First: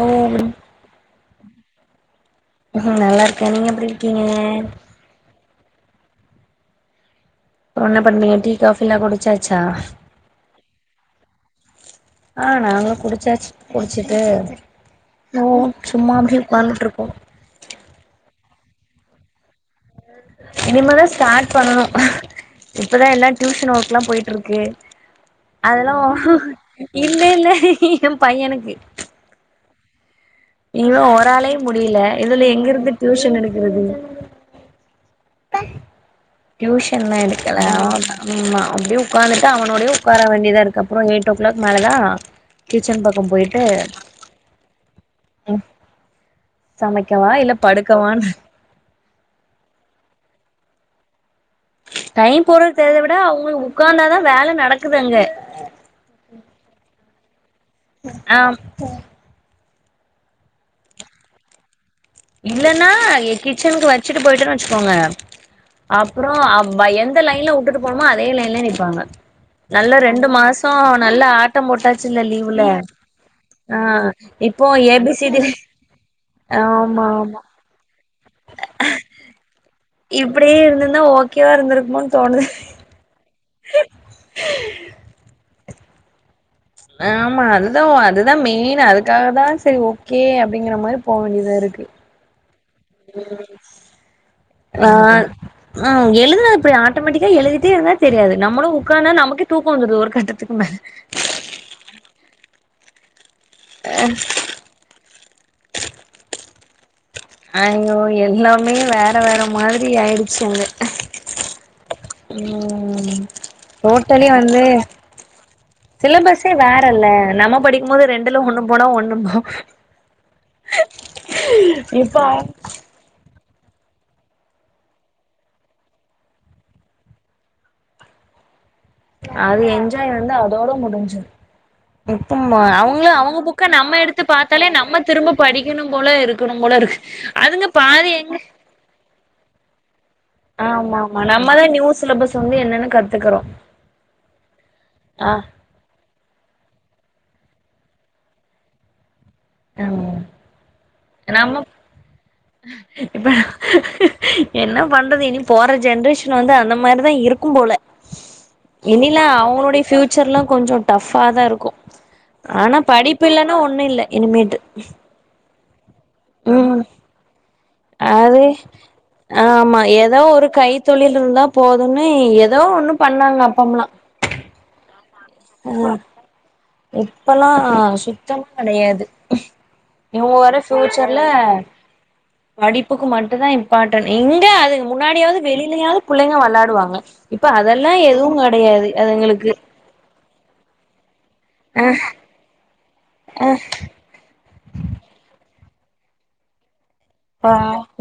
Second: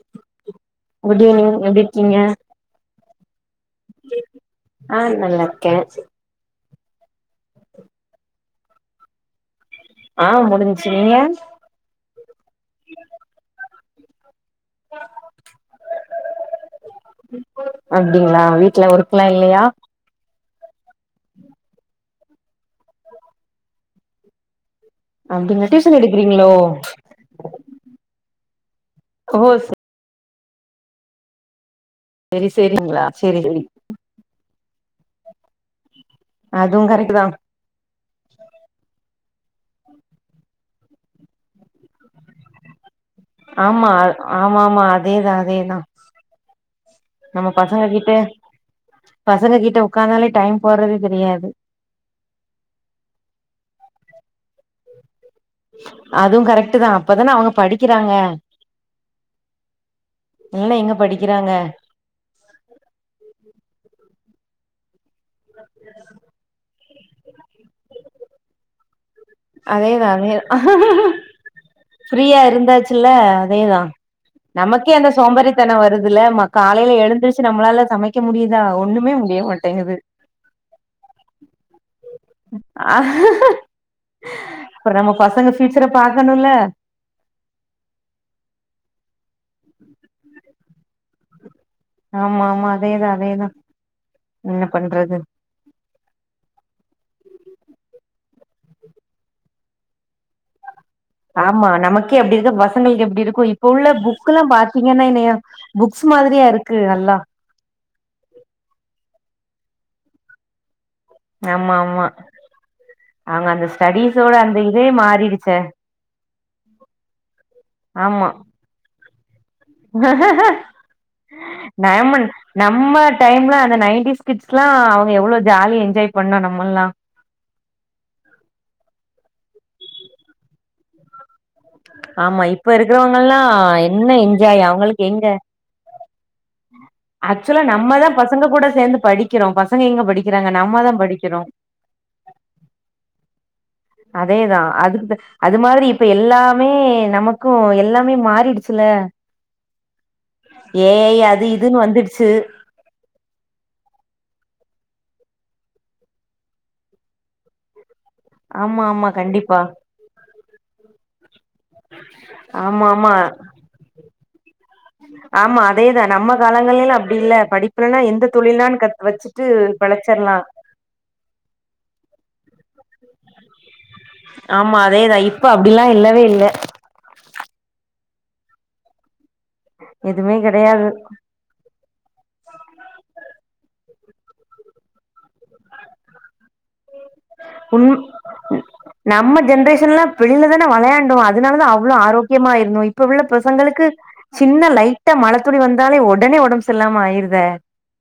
ஓ good evening எப்டி இருக்கீங்க உஹம் நல்லா இரு நீங்க எப்டி இருக்கீங்க கே என்ன பண்றிங்க டீ காபிலா குடிச்சாச்சா ஆஹ் முடிஞ்ச்சு நீங்க ஆஹ் நாங்களு குடிச்சாச்சு குடிச்சிட்டு ந சும்மா அப்டியே உட்கார்ந்துட்டு இருக்கோ அப்டிங்களா வீட்ல ஒர்க்லா இல்லையா இனிமதான் ஸ்டார்ட் பண்ணணு இப்பதான் எல்லா டியூஷன் ஒர்க் எல்லா போயிட்டு இருக்கு அப்டிங்களா அதெல்லா டியூஷன் எடுக்கிறீங்களோ இல்ல இல்ல என் பையனுக்கு ஓ நீங்க ஓராளே முடியல இதுல செரி எங்க இருந்து செரிங்களா டியூஷன் செரி செரி எடுக்குறது [inaudible] அதுவு கரெக்ட் டியூஷன்லா தா எடுக்கல ஆமா அப்டிய உட்காந்துட்டு அவனோடய உட்கார வேண்டியதா இருக்கு அப்புறம் எயிட் ஓ கிளாக் மேல தான் கிட் ஆமா ஆமா ஆமா அதேதா அதேதா சமைக்கவா நம்ம இல்ல பசங்க கிட்ட படுக்கவான்னு பசங்க கிட்ட உட்காந்தாலே டைம் போறது தெரியாது டைம் போடுறது தெரியாதத விட அவங்களுக்கு உட்காந்தாதான் வேல நடக்குது அங்க அதுவும் கரெக்ட் தான் அப்ப தான அவுங்க ஆ இல்ல எங்க படிக்கிறாங்க இல்லன்னா கிச்சனுக்கு வச்சுட்டு போயிட்டேன்னு வச்சுக்கோங்க அப்புறம் எந்த லைன்ல விட்டுட்டு போனமோ அதே லைன்ல நிப்பாங்க நல்லா அதேதான் ரெண்டு மாசோ அதோன் நல்லா ஆட்டம் போட்டாச்சுல்ல ப்ரீயா லீவ்ல இருந்தாச்சுல்ல ஆ அதேதான் இப்போ நமக்கே ஏ அந்த பி சி டி சோம்பாறித்தனம் வருதுல காலைல ஆமா ஆமா எழுந்துரிச்சு நம்மளால சமைக்க க முடியுதா ஒண்ணுமே முடிய மாட்டேங்குது இப்படியே இருந்தன்னா ஓகேவா இருந்திருக்குமோு தோணுது அற நம்ம பச ங்க பியூச்சரை பாக்கணும் ல ஆமா அதுதான் அதுதான் மெயின் அதுக்காக தான் சரி ஓகே அப்படிங்கிற மாரி போக வேண்டியிதாக இருக்குது ஆமா ஆமா அதேதா அதேதா என்ன ஆ பண்றது ம் எழுதுனா அப்படி ஆட்டோமேட்டிக்கா எழுதி சத்தி இருந்தா தெரியாது நம்மளும் உட்கான்னா நமக்கு தூக்கம் வந்தது ஒரு கட்டத்துக்கு மேல ஆமா நமக்கே அப்படி இருக்க பசங்களுக்கு எப்படி இருக்கு இப்ப உள்ள புக் எல்லாம் பாத்தீங்கன்னா என்னைய புக்ஸ் மாதிரியா இருக் க்கு அல்லா யயோ எல்லாமே வேற வேற மாதிரி ஆயிடுச்சு அங்க ஆமா ஆமா ம் அவங்க அந்த ஸ்டடிஸோட அந்த இதே மாறிடுச்சே சிலபஸ்சே வேறல்ல நம்ம படிக்கும் போது ரெண்டுல ஒண்ணு போனோ ஒன்னு ண்ணும்போ நம இப்ப நம்ம டைம் அந்த நைன்டீஸ் கிட்ஸ்ல்லா அவங்க எவ்ளோ ஜாலிய என்ஜாய் பண்ணம் நம்மல்லா அது என்ஜாய் வந்து அதோட முடிஞ்சு ஆமா இப்ப இருக்கிறவெங்கெல்லா நம்ம என்ன எடுத்து என்ஜாய் பாத்தாலே நம்ம அவங்களுக்கு எங்க திரும்ப படிக்கணும் போல இருக் ஆக்சுவலா நம்ம தா பசங்க கூட சேந்து படிக்கிறோம் பசங்க எங்க படிக்க கிறாங்க நம்ம தா ஆமா ஆமா படிக்கிறோ நம்மதா நியூ சிலபஸ் வந்து என்னன்னு கத்துக்குறோ அதேதா அதுக்கு ஆ அது மாதிரி இப்ப எல்லா மே நமக்கும் எல்லாமே மாறிடுச்சுல ஏ ஐ அது நம்ம இதுன்னு வந்துருச்சு இப்ப என்ன பண்றது இனி போற ஜென்ரேஷன் வந்து அந்த மாரிதா இருக்கும் போல ஆமா ஆமா இனிலா கண்டிப்பா அவங்களோட ஃபியூச்சர்ல்லா கொஞ்சோ ஃடப்பா தா இருக்கு ஆனா ஆமா ஆமா படிப்பு இல்லன்னா ஒண்ணு இல்ல இனிமேட்டு அதேதா நம்ம ம் காலங்களல்லா அப்டி இல்ல படிக்க அது ஆ ஆமா ஏதோ பிழச்சிரலாம் ஒரு கைத்தொழில் இருந்தா போதும்ன்னு ஏதோ ஒண்ணு பண்ணாங்க அப்பம்லா ஆமா அதே தா இ உம் இப்பெல்லா சுத் சுத்தமா கெடையாது எதுவுமே இவங்க வர கெடையாது ஃபியூச்சர்ல படிப்புக்கு மட்டும் தா இம்பார்டன்ட் இங்க அதுக்கு முன்னாடியாவது வெளியிலயாவது புள்ளிங்க வெளாடுவாங்க இப்ப உண் அதெல்லா எதும் கெடையாது நம்ம அதுங்களுக்கு ஜென்ரேஷன்லாம் வெளில தானே வெளாண்டோ அதனாலதா அவ்ளோ ஆரோக்கியமா இருந்தோ இப்ப உள்ள பசங்களுக்கு சின்ன லைட்டா மழ துளி வந்தாலே ஒடனே ஒடம்பு செரில்லாம ஆயு இந்த ஆ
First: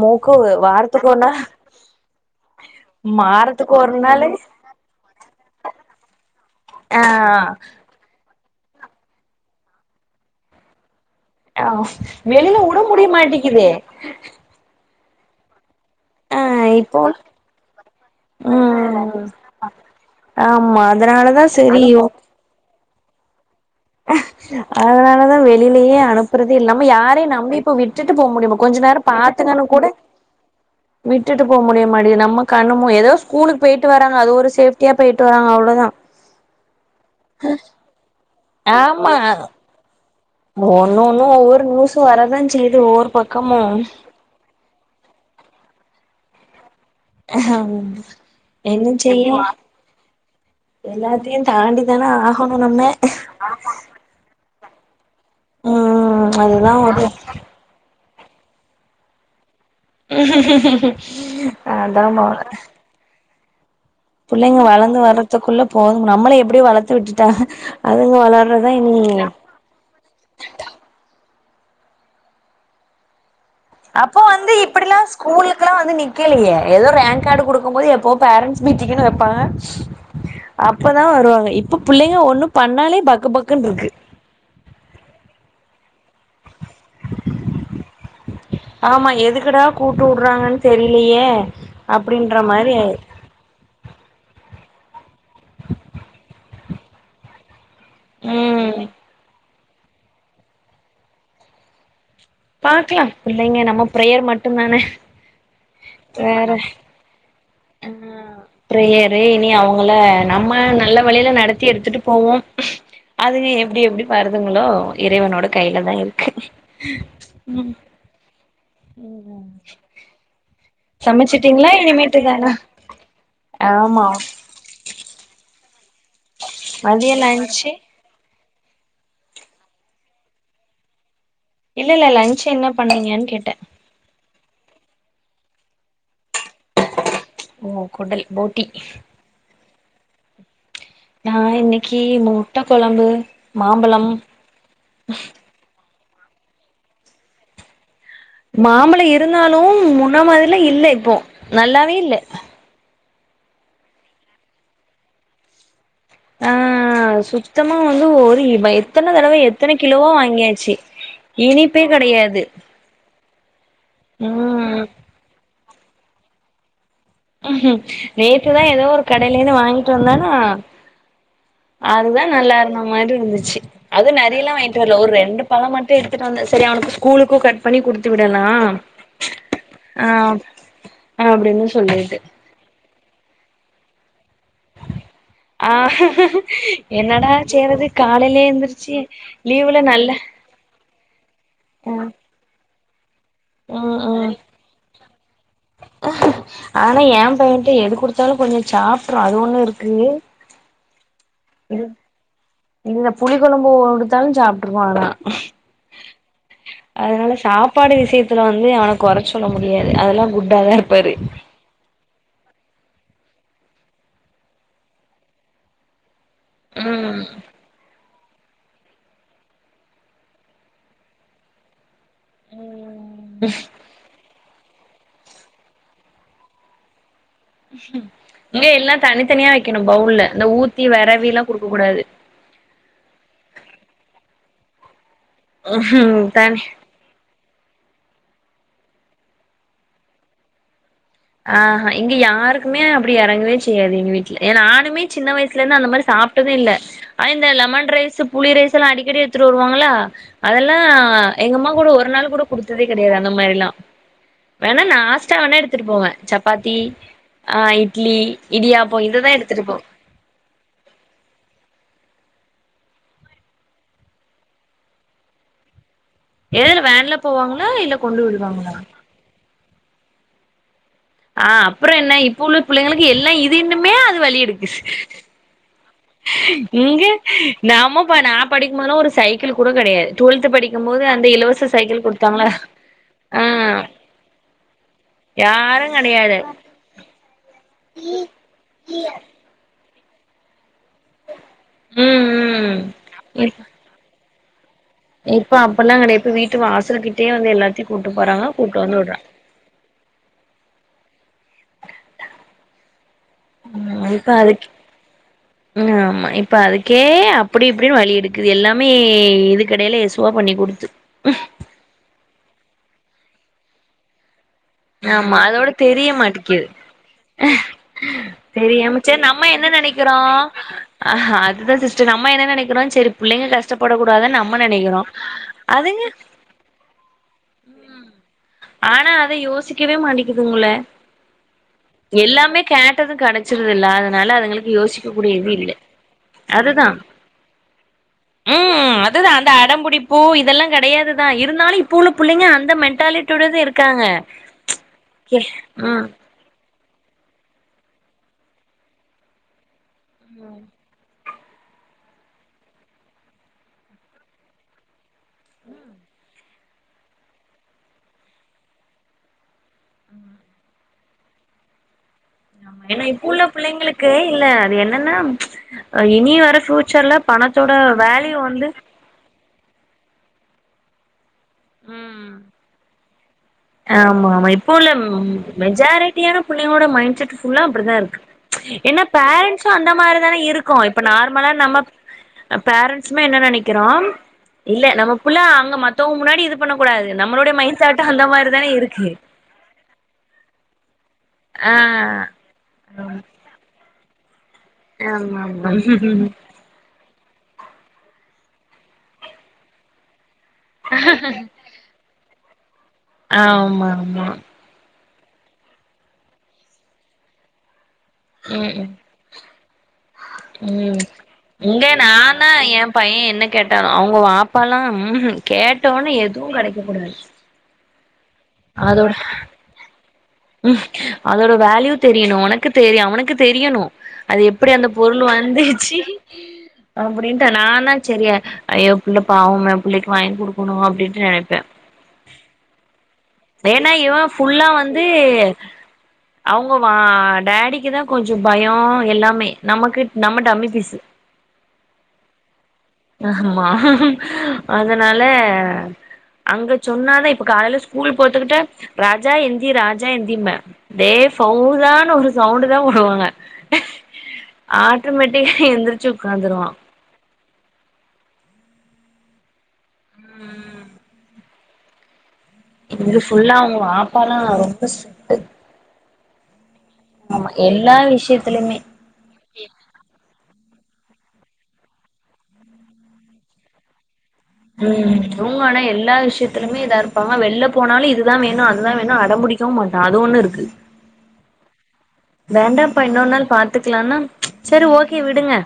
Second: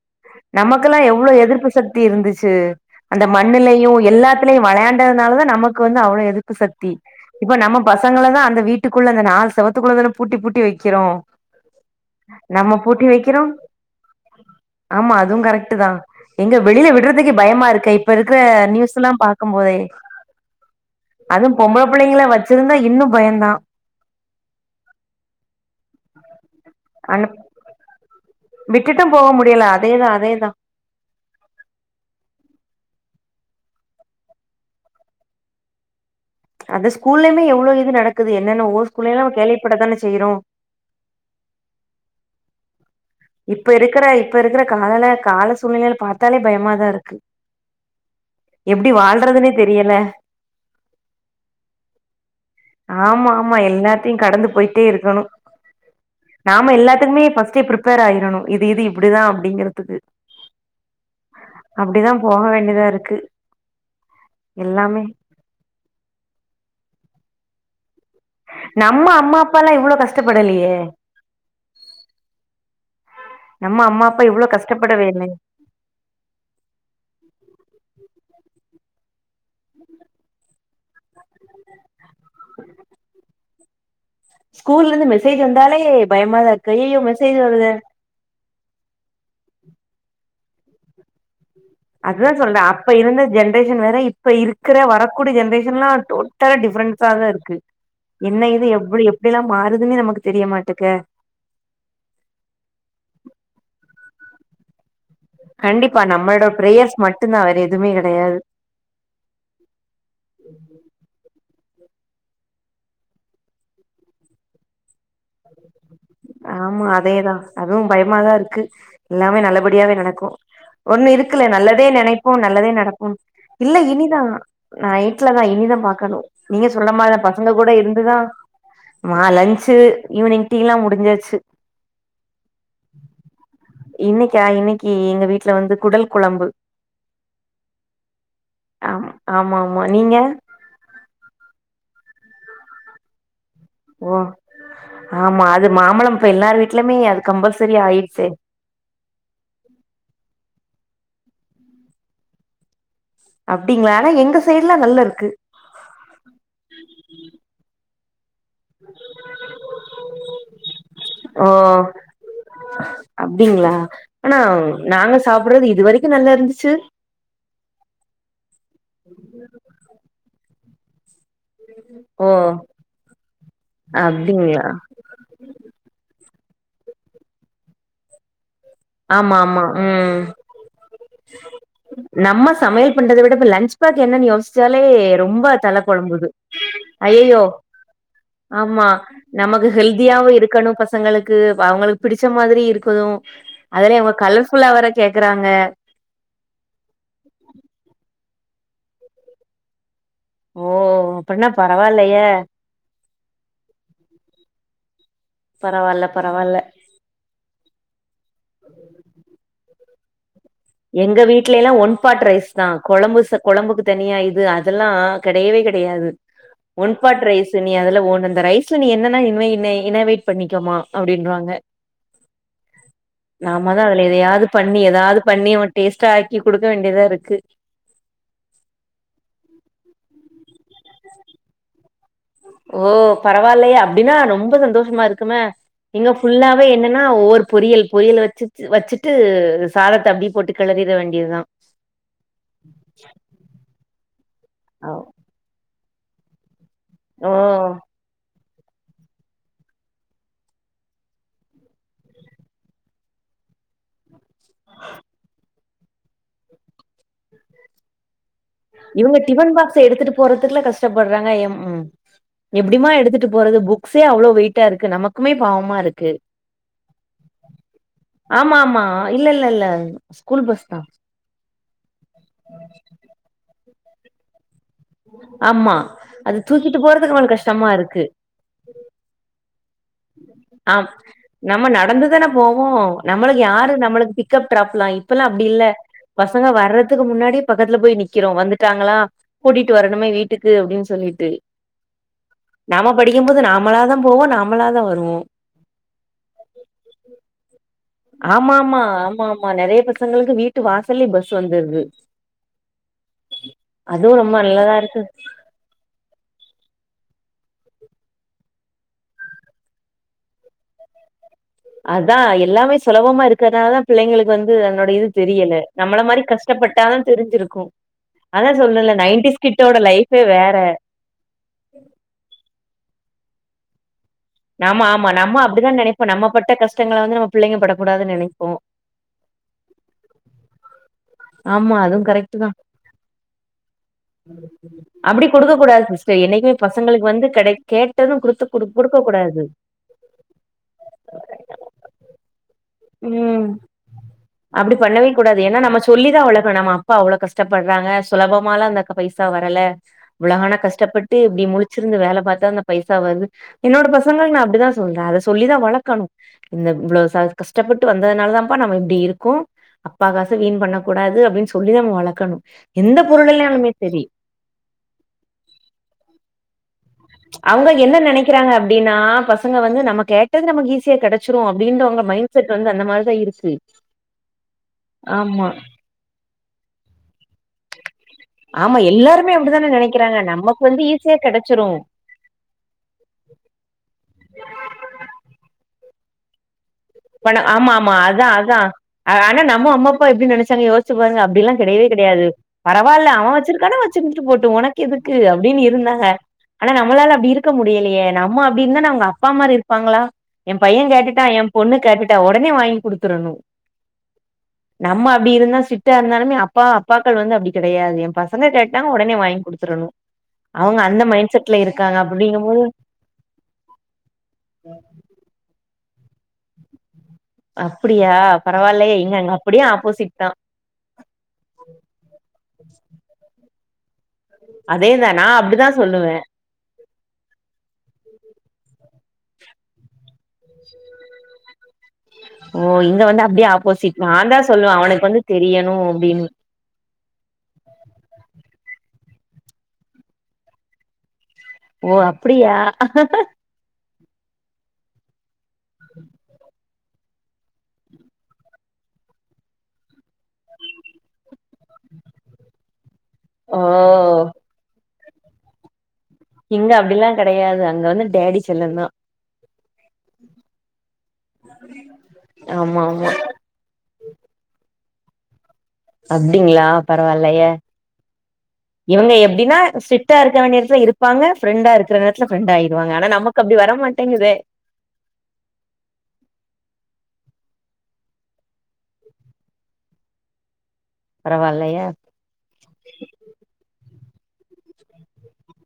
மூக்கு நமக்கெல்லா வாரத்துக்கு ஒரு எவ்ளோ நாள் எதிர்ப்பு சக்தி இருந்துச்சு அந்த வாரத்துக்கு மண்ணிலயு ஒரு நாளு எல்லாத்திலையு வெளையாண்டதுனால தா நமக்கு வந்து அவ்ளோ எதிர்புசக்தி ஆ இப்ப நம்ம பசங்கள தா அந்த வீட்டு வீட்டுக்குள்ள அந்த நாலு செவத்துக்குள்ளதானே பூட்டி பூட்டி வைக்கிறோ ஆஹ் வெளியில நம்ம உட பூட்டி முடிய வைக்கிறோ மாட்டிங்க்குது ஆமா அது கரெக்ட் தா தா எங்க வெளியில இப்போ விடுறதுக்கே பயமா இருக்கே இப்ப இருக்கிற நியூஸ் ம் ஆமா அதனாலதா அதுவு செரி பொம்பள புள்ளைங்கள [unintelligible] இன்னு பயந்தா அதனாலதா வெளியிலேயே அனுப்புறதே இல்லாம ஆனா யாரையு நம்பி இப்ப விட்டுட்டு போ முடியுமா கொஞ்சு நேரோ விட்டுட்டு போக முடியல பாத்துங்கன்னு கூட அதேதா அதேதா விட்டுட்டு போக முடிய மாடிங்குது நம்ம கண்ணு மு ஏதோ ஸ்கூலுக்கு போயிட்டு வராங்க அது ஒரு சேப்டியா போயிட்டு வராங்க அவ்ளோதா அது ஸ்கூல்லயுமே எவ்ளோ இது நடக்குது என்னன்ன ஒவ்வொரு ஆமா ஸ்கூல்லயெல்லா கேள்விப்பட தானே செய்யிறோ சேது ஓரோ இப்ப இருக்குற இப்ப இருக்குற காலல கால சூழ்நிலையில பாத்தாலே பயமா தா இருக் என்ன செய்ய வாழ்றதுன்னே தெரியல எல்லாத்தையு தாண்டிதானே ஆகணு நம்ம ட்டே இருக்கணு ம் அதுதா நாம ஒரு எல்லாத்துக்குமே ஃபஸ்டே பிரிப் பிரிப்பர் ஆயிரணு இது இது இப்படிதா அப்படிங்கறது அதா அப்டிதா போல போக வேண்டியதா இருக்கு புள்ளைங்க வளந்து எல்லாமே வரதுக்குள்ள போதும் நம்மள எப்பிடியோ வளத்து விட்டுட்டாக நம்ம அம்மா அப்பாலா இவ்வளோ கஷ்டப்படலையே நம்ம அம்மா அப்போ அப்பா இவ்ளோ வந்து இப்பிடிலா கஷ்டப்படவே இல்ல ஸ்கூலுக்கு எல்லா வந்து நிக்கலையே ஏதோ ரேங்க் கார்டு கொடுக்கு போது எப்போ பேரண்ட்ஸ் மீட்டிங்ன்னு வெப்பாங்க அப்பதா வருவாங்க இப்ப பிள்ளைங்க ஒண்ணு பண்ணாலே பக்கு பக்கு க்குனு இருக்கு ஸ்கூல்ல இருந்து மெசேஜ் வந்தாலே பயமாதா இருக் ஆமா எதுக்குடா கூப்டு விடுறாங்கன்னு தெரியிலேயே அதுதா சொல்றே அப்ப இருந்த ஜென்ரேஷன் வேற இப்ப இருக்குற வரக்கூடிய ஜென்ரேஷன் எல்லா டோட்டலா டிஃப்ரெண்ஸதா இருக்கு என்ன இது ம் எப்டி எப்பிடில்லா மாறுதுன்னே நமக்கு தெரிய மாட்டுக்க பாக்கலா பிள்ளைங்க நம்ம பிரேயர் மட்டுந்தானே கண்டிப்பா நம்மளோட ப்ரேயர்ஸ் மட்டுந்தா வேர ஆ ப்ரேயரு இனி அவங்கள நம்ம நல்ல வழியில நடத்தி எடுத்துட்டு போவோம் அதுங்க எப்பிடி எப்பிடி வருதுங்களோ இறைவனோட கையில தா இருக்கு ஆமா அதேதா உம் அதுவு பயமாதா இருக்கு எல்லாமே நல்லபடியாவே நடக்கும் ஒண்ணும் இருக்குல்ல சமைச்சிட்டீங்களா நல்லதே இனிமேட்டு நினைப்போம் தானா நல்லதே நடப்போம் இல்ல ஆமா இனிதான் நான் நைட்ல தான் இனிதான் பா ண நீங்க சொல்லமா மதிய பசங்க கூட லன்ச்சு இருந்துதான் மா லன்ச் ஈவினிங் டீ லாம் முடிஞ்சாச்சு இல்ல இல்ல லன்ச் என்ன பண்ணீங்கன்னு கேட்டேன் கி எங்க வீட்ல வந்து குடல் குழம்பு ஓ கொடல் போட்டி ஆம் ஆமா ஆமா நீங்க நான் இன் கி முட்ட கொழம்பு மாம்பழம் ஓ ஆமா அது மாம்பழம் இப்ப எல்லார் வீட்லுமே அது கம்பல்சரி ஆயிட்டு மாம்பழம் இருந்தாலும் முன்ன மாரிலாம் இல்ல இப்போ நல்லாவே இல்ல அப்படிங்களா ஆனா எங்க சைடு எல்லாம் நல்லா இருக்கு ஆ சுத்தமா [unintelligible] இ எத்தனை தடவை எத்தனை கிலோவா வாங்கியாச்சு ஓ இனிப்பே கிடையாது அப்டிங்களா ஆனா ம் நாங்க சாப்டுறது இது வரைக்கும் நல்லா இருந்துச்சு நேத்துதான் ஏதோ ஒரு கடையிலேன்னு வாங்கிட்டு வந்தானா ஓ அதுதான் நல்லா இருந்த மாரி இருந்துச்சு அதுவும் நறைய எல்லாம் அப்டிங்களா வாங்கிட்டு வரல ஒரு ரெண்டு பழம் மட்டும் இரு வந்த சரி அவனுக்கு ஸ்கூலுக்கும் கட் பண்ணி குடுத்து விடலாம் ஆமா ஆமா ஆ ம் ஆ அப்டின்னு சொல்லு நம்ம சமையல் பண்றதை விட ப லஞ்ச் பேக் என்ன யோசி சாலே ரொம்ப ஆ தலை குழம்புது என்னடா ஐயயோ செய்றது காலையிலயே ஆமா எந்திரிச்சு நமக்கு லீவுல நல்ல ஹெல்தியாவ இருக்கணும் ஃபர்ஸ்ட் ங்களுக்கு அவங்களுக்கு ம் பிடிச்ச மாதிரி இருக்கு [unintelligible] ம் ம் ஆனா ஏன் பையன்ட்டு எது கொடுத்தாலும் கொஞ்சம் சாப்பிட்ரா அது ஒன்னு இருக்கு ஓ அப்டின்னா இந்த பரவாயில்லையே இந்த புளி குழம்பு கொடுத்தாலும் சாப்பிட்டுருப்பான் ஆனா பரவால்ல பரவால்ல அதனால சாப்பாடு விஷயத்துல வந்து அவனை குறைச்ச சொல்ல முடியாது அதெல்லாம் குட் எங்க வீட்ல எல்லாம் ஒன் பாட் ரைஸ் தான் கொழம்பு கொழம்புக்கு தனியா இது அதெல்லாம் கெடையவே கெடையாது ஒன் பாட் ம் ரைஸ் நீ அதெல ஓனன் அந்த ரைஸ்ல நீ என்னன்னா இ என் இன்னவெயிட் பண்ணிக்கோமா அப்படின்றாங்க நாம தான் அதுல எதையாவது பண் பண்ணி ஏதாவது பண்ணி அவன் டேஸ்ட்டா ஆக்கி கொடுக்க வேண்டியதா இருக்கு இங்க எல்லாம் தனித்தனியா வெக்கணும் பவுல்ல இந்த ஊரு த்தி வறவிலாம் குடுக்க கூடாது ஓ பரவாயில்லையே அப்படின்னா ரொம்ப சந்தோஷமா இருக்கு மே இங்க தனி ஃபுல்லாவே என்னன்னா ஒரு பொரியல் பொரியல் வெச்சு வச்சுட்டு சாரத்தை அப்படிய போட்டு கிளறிட வேண்டிய ஆஹ்ஹா இங்க யாருக்குமே அப்படி இறங்கவே செய்யாது எ வீட்டுல ஏ ஓ நானமே சின்ன வயசுல இருந்து அந்த மாதிரி சாப்பிட்டதும் இல்ல ஆஹ் ஓ. இந்த லெமன் ரைஸ் புளி ரைஸ் எல்லாம் அடிக்கடி எடுத்துட்டு வருவாங்களா அதெல்லாம் எங்க அம்மா கூட ஒரு நாள் கூட குடுத்ததே கெடையாது அந்த மாதிர எல்லாம் வேணண்ணா ஆஸ்டா வேன எடுத்து எடுத்துட்டு போவேன் சப்பாத்தி ஆஹ் இட்லி இடியாப்போ இவங்க இததா டிஃபன் போவ பாக்ஸ் எடுத்துட்டு போறதுக்குல கஷ்டப்படுறாங்க என் உம் எப்படிமா எடுத்துட்டு போறது புக்ஸே அவ்வளோ வெயிட்டா இருக்கு நமக்குமே பாவமா இருக் எதுல வேன்ல போவாங்களா இல்ல கொண்டு ஆமா விடுவாங்களா. ஆமா இல்ல இல்ல இல்ல ஸ்கூல் பஸ்தா. ஆஹ அப்புற என்ன இப்ப உள்ள புள்ளைங்களுக்கு எல்லாம் இதுன்ன. மே அது வழிடு. ஆம்மா. இங்க நாமப்பா நான் படிக்கும் போது ஒரு சைக்கிள். கூட கெடையாது டுவெல்த் ஆம் படிக்கும்போது அந்த நம்ம இலவச சைக்கிள் நடந்துதானே குடுத்தாங்களா போவோம் நம்மளுக்கு ஆ யாரு நம்மளுக்கு பிக்கப் டிராப்லாம் இப்பல்லாம் அப்படி இல்ல யாரு கெடையாது பசங்க வர்றதுக்கு முன்னாடியே பக்கத்துல போய் நிக்கிறோம் வந்துட்டாங்களா கூட்டிட்டு வர. னுமே வீட்டுக்கு அப்படின்னு சொல். சொல்லிட்டு ம் ம் நாம படிக்கும்போது இப் நாமளாதா போவோம் நாம. அவ்ளதா. இப்ப அப்படில்லாம் கெடையாது வீட்டு வாசல்க்கிட்டயே வந்து எல்லாத். ஆமா ஆமா ஆமா ஆமா நெறைய பசங்களுக்கு வீட்டு. வீட்டு வாசலியே பஸ் வந்துருது. உம் அதுவு இப்ப ரொம்ப அதுக்கு நல்லதா இருக்கு ஆமா இப்ப அதுக்கே. அப்படி இப்படின்னு வழி எடுக்குது எல்லாமே இது கடையில சுவா பண்ணி கொடுத்து உஹம். அதான் எல்லாமே சுலபமா இருக்கிறதுனால தான் பிள்ளைங்களுக்கு வந்து. அதனோட இது ஆமா தெரியல. அதோட நம்மள தெரிய மாரி 'மாட்டேக்குது கஷ்டப்பட்டா தான் தெரிஞ்சிருக்கும். அதான் சொன்னேன்ல தெரியாம சரி நம்ம என்ன கிட்டோட லைஃபே நினைக்கிறோம் வேற. அதுதான் சிஸ்டர் நம்ம என்ன நினைக்கிறோம் சரி. புள்ளைங்க கஷ்டப்படக்கு நாம ஆமா நம்ம அப்படிதான் நினைப்போம் நம்ம பட்ட கஷ்டங்கள வந்து நம்ம புள்ளைங்க படக்கூடாதுன்னு நினைப்போம். ச்சுக்கவே மாட்டக்குதுங்கள ஆமா அதுவும் கரெக்ட் தான். எல்லாமே கேட்டதும் கிடைச்சிருது இல்ல அதனால அதுங்களுக்கு யோசிக்க அப்டி கூடிய இது குடுக்க இல்ல கூடாது சிஸ்டர். என்னைக்குமே அதுதான் பசங்களுக்கு வந்து கிடை கேட்டதும் குடுத்து குடு குடுக்க உம். கூடாது. அந்த அடம்பிடிப்பு இதெல்லாம் கிடையாதுதான் இருந்தாலும் இப்போ உள்ள புள்ளைங்க அந்த. ம். மென்டாலிட்டியோடதா இருக்காங்க. அப்டி பண்ணவே எ கூடாது ஏனா நம்ம ம் சொல்லி தான் வளக்கன்னும். நம்ம அப்பா அவ்வளோ கஷ்டப்படுறாங்க சுலபமால அந்த பைசா வரல. இவ்ளோ கால கஷ்டப்பட்டு. அப்படி முழிச்சிருந்து வேல பார்த்து அந்த பைசா வருது என்னோட பசங்களுக்கு நான் அப்படிதான் சொல்றேன் அத சொல்லிதான் வளர்க்கணும் இந்த இவ்வளோ. கஷ்டப்பட்டு வந்ததுனால தான்ப்பா நம்ம இப்படி இருக்கோ. அப்பா காசு வீண் பண்ணக்கூடாது அப்படின்னு சொல்லிதான் நம்ம வளக். ஆமா ஏன்னா இப்ப உள்ள புள்ளைங்களுக்கு இல்ல அது என்னன்னா ம்ச் இனி வர ஃபூச். அவங்க என்ன நினைக்கிறாங்க அப்படின்னா பசங்க வந்து நம்ம கேட். டது நமக்கு ஈசியா கெட. ச்சுரும் அப்படின்ற அவங்க ம் மைண்ட் செட் வந்து அந்த மாதிரிதான் இருக்கு. ஆமா ஆமா இப்போ உள்ள ஆமா மெஜார [unintelligible] புள்ளைங்களோட மைண்ட்செட் அப்படித்தான் இருக்கு ஆமா ஏன்னா எல்லாருமே பாரன்ட்ஸ் அப்டித்தானே அந்த மாதிரி நெனைக்கிறாங்க தான நமக்கு இருக்கோ வந்து இப்போ ஈஸியா நார்மலா கெடச்சிரு நம்ம பாரண்ட்ஸ்மே என்ன நினைக்கிறோம் இல்ல நம்மா புள்ள அங்க மத்த டோ முன்னாடி பண்ணக்கூடாது பண நம்மளுடைய ஆமா மைண்ட் ஆமா சாட் அந்த அதா மாரி அதா ஆனா நம்ம அம்மாப்பா எப்படி நினைச்சாங்க யோசிச்சி பாருங்க அப்படிலாம் ஆ கிடையவே கிடையாது பரவால்ல அவன் வச்சிருக்கானா வச் வச்சிருண்டுபோட் உனக்கு எதுக்கு ஆமா அப்படின்னு இருந்தாங்க ஆமா ஆனா நம்மளால அப்டி இருக்க முடியலையே நம்ம அப்படின்னு தானே அவங்க அப்பாமாரு இருப்பாங்களா என் பையன் கேட்டுட்டான் என் உடனே வாங்கி குடுத்து ஆமா ஆமா அப்படி இருந்தா சிட்டா இருந்தாலுமே அப்பா அப்பாக்கள் வந்து அப்படி கிடையாது உம் அவங்க அந்த உம் மைண்ட் செட்ல இங்க இருக்காங்க நா அப்டிங்கும் தான் போது என் பையன் என்ன கேட்டாலும் அவங்க வாப்பாலாம் ம்உம் கே ட்ட உடனே எதுவும் கிடைக்க கூடாது அப்படியா பரவாயில்யே இங்க அங்க அப்படியே ஆப்போசிட் தான் உம் அதோட வேல்யூ தெரியணும் உன க்கு தெரியும் அவனுக்கு தெரியணும் அது எப்படி அந்த அதேதா பொருள் நா அப்டிதா வந்துச்சு சொல்லுவ அப்படின்ட்டு நானா சரிய எ புள்ள பாவம புள்ளைக்கு வாங்கி கொடுக்கணும் அப்படின்ட்டு நினைப்பேன் ஓ இங்க வந்து அப்படியே ஆப்போசிட் நா தான் சொல்லுவன் அவன து அவுங்க வா டேடிக்கு தான் கொஞ்சம் பயம் எல்லாமே நமக்கு நம்ம டம்மி பிஸ் ஓ அப்டியா ஆமா அதனால அங்க சொன்னாதான் இப்ப காலையில ஸ்கூல் போத்துக்கிட்ட ராஜா எந் தி ராஜா எந்திம்பேன் [unintelligible] சவுதான ஒரு சவுண்ட் தான் போடுவாங்க ஓ [unintelligible] எந்துச்சு உட்காந்துருவான் யாது அங்க வந்து டேடி செல்லம் தான் உஹம் [inaudible] ஆமா இது ஃபுல்லா உம் வாப்பாலா ரொ ம்ப ஸ்ட்ரீட்டு அப்டிங்களா பரவால்லையே. எல்லா விஷயத்துலயுமே இவங்க எப்டின்னா ஸ்ட்ரிட்டா இருக்க வேண்டிய இருப்பாங்க ஃப்ரெண்டா இருக்குற நேரத்துல ஃப்ரெண்ட் ஆயிருவாங்க ஆனா நமக்கு அப்படி வர மாட்டேங்குதே. உஹம் இவுங்க ஆனா எல்லா விஷய்த்துலுமே இதா இருப்பாங்க வெள்ல போனாலு இதுதா வேணு அதுதா வேணு அடம் புடிக்கவு மாட்டான் அது ஒண்ணு இருக்கு பரவாலயே வேண்டாம்ப்பா இன்னோர் நாள் பாத்துக் கலான்னா செரி ஓகே விடுங்க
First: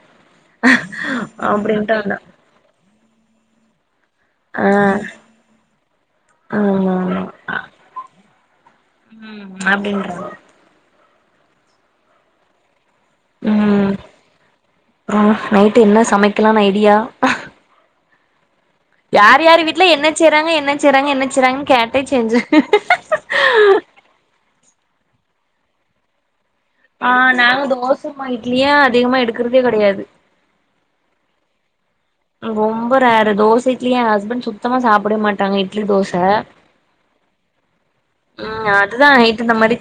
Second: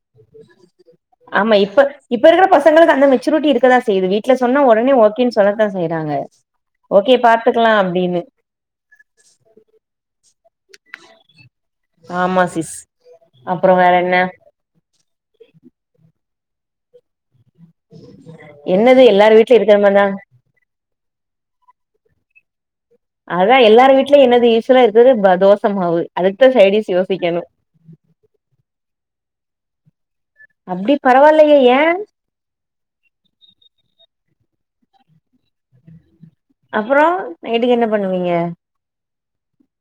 ஆமா இப்ப அப்டின்ட்டாங்க இப்ப இருக்குற பசங்களுக்கு அந்த மெச்சூரிட்டி இருக்கதா செய்யுது வீட்ல சொன்னா ஆ உடனே ஓகேன்னு சொல்ல தா செய்றாங்க ஆமா ஓகே பாத்துக்கலா அப்டின்னு உம் அப்புடின்றாங்க ஆமா சிஸ் அப்பொறோ வேற என்ன ஆஹ் நைட்டு என்ன சமைக்கலான் ஐடியா என்னது எல்லாரு யார் வீட்ல யார் இருக்குற மார்தா என்ன செய்றாங்க என்ன செய்றாங்க என்னச்செய்றாங்கன் கேட்டா செஞ்ச அதா திரும்ப அழை ஆஹ் நாங்க தோசமா இட்லியா அதிகமா எடுக் க்குறதே கெடையாது அப்டி பரவாயில்லையே ஏ ரொம்ப ரேரு தோச இட்லி எ ஹஸ்பண்ட் சுட் சுத்தமா சாப்டவே மாட்டாங்க இட்லி தோச அப்பறோ நைட்டுக்கு என்ன பண்ணுவீங்க ம் அதுதா நைட்டு இந்த மாரி சப்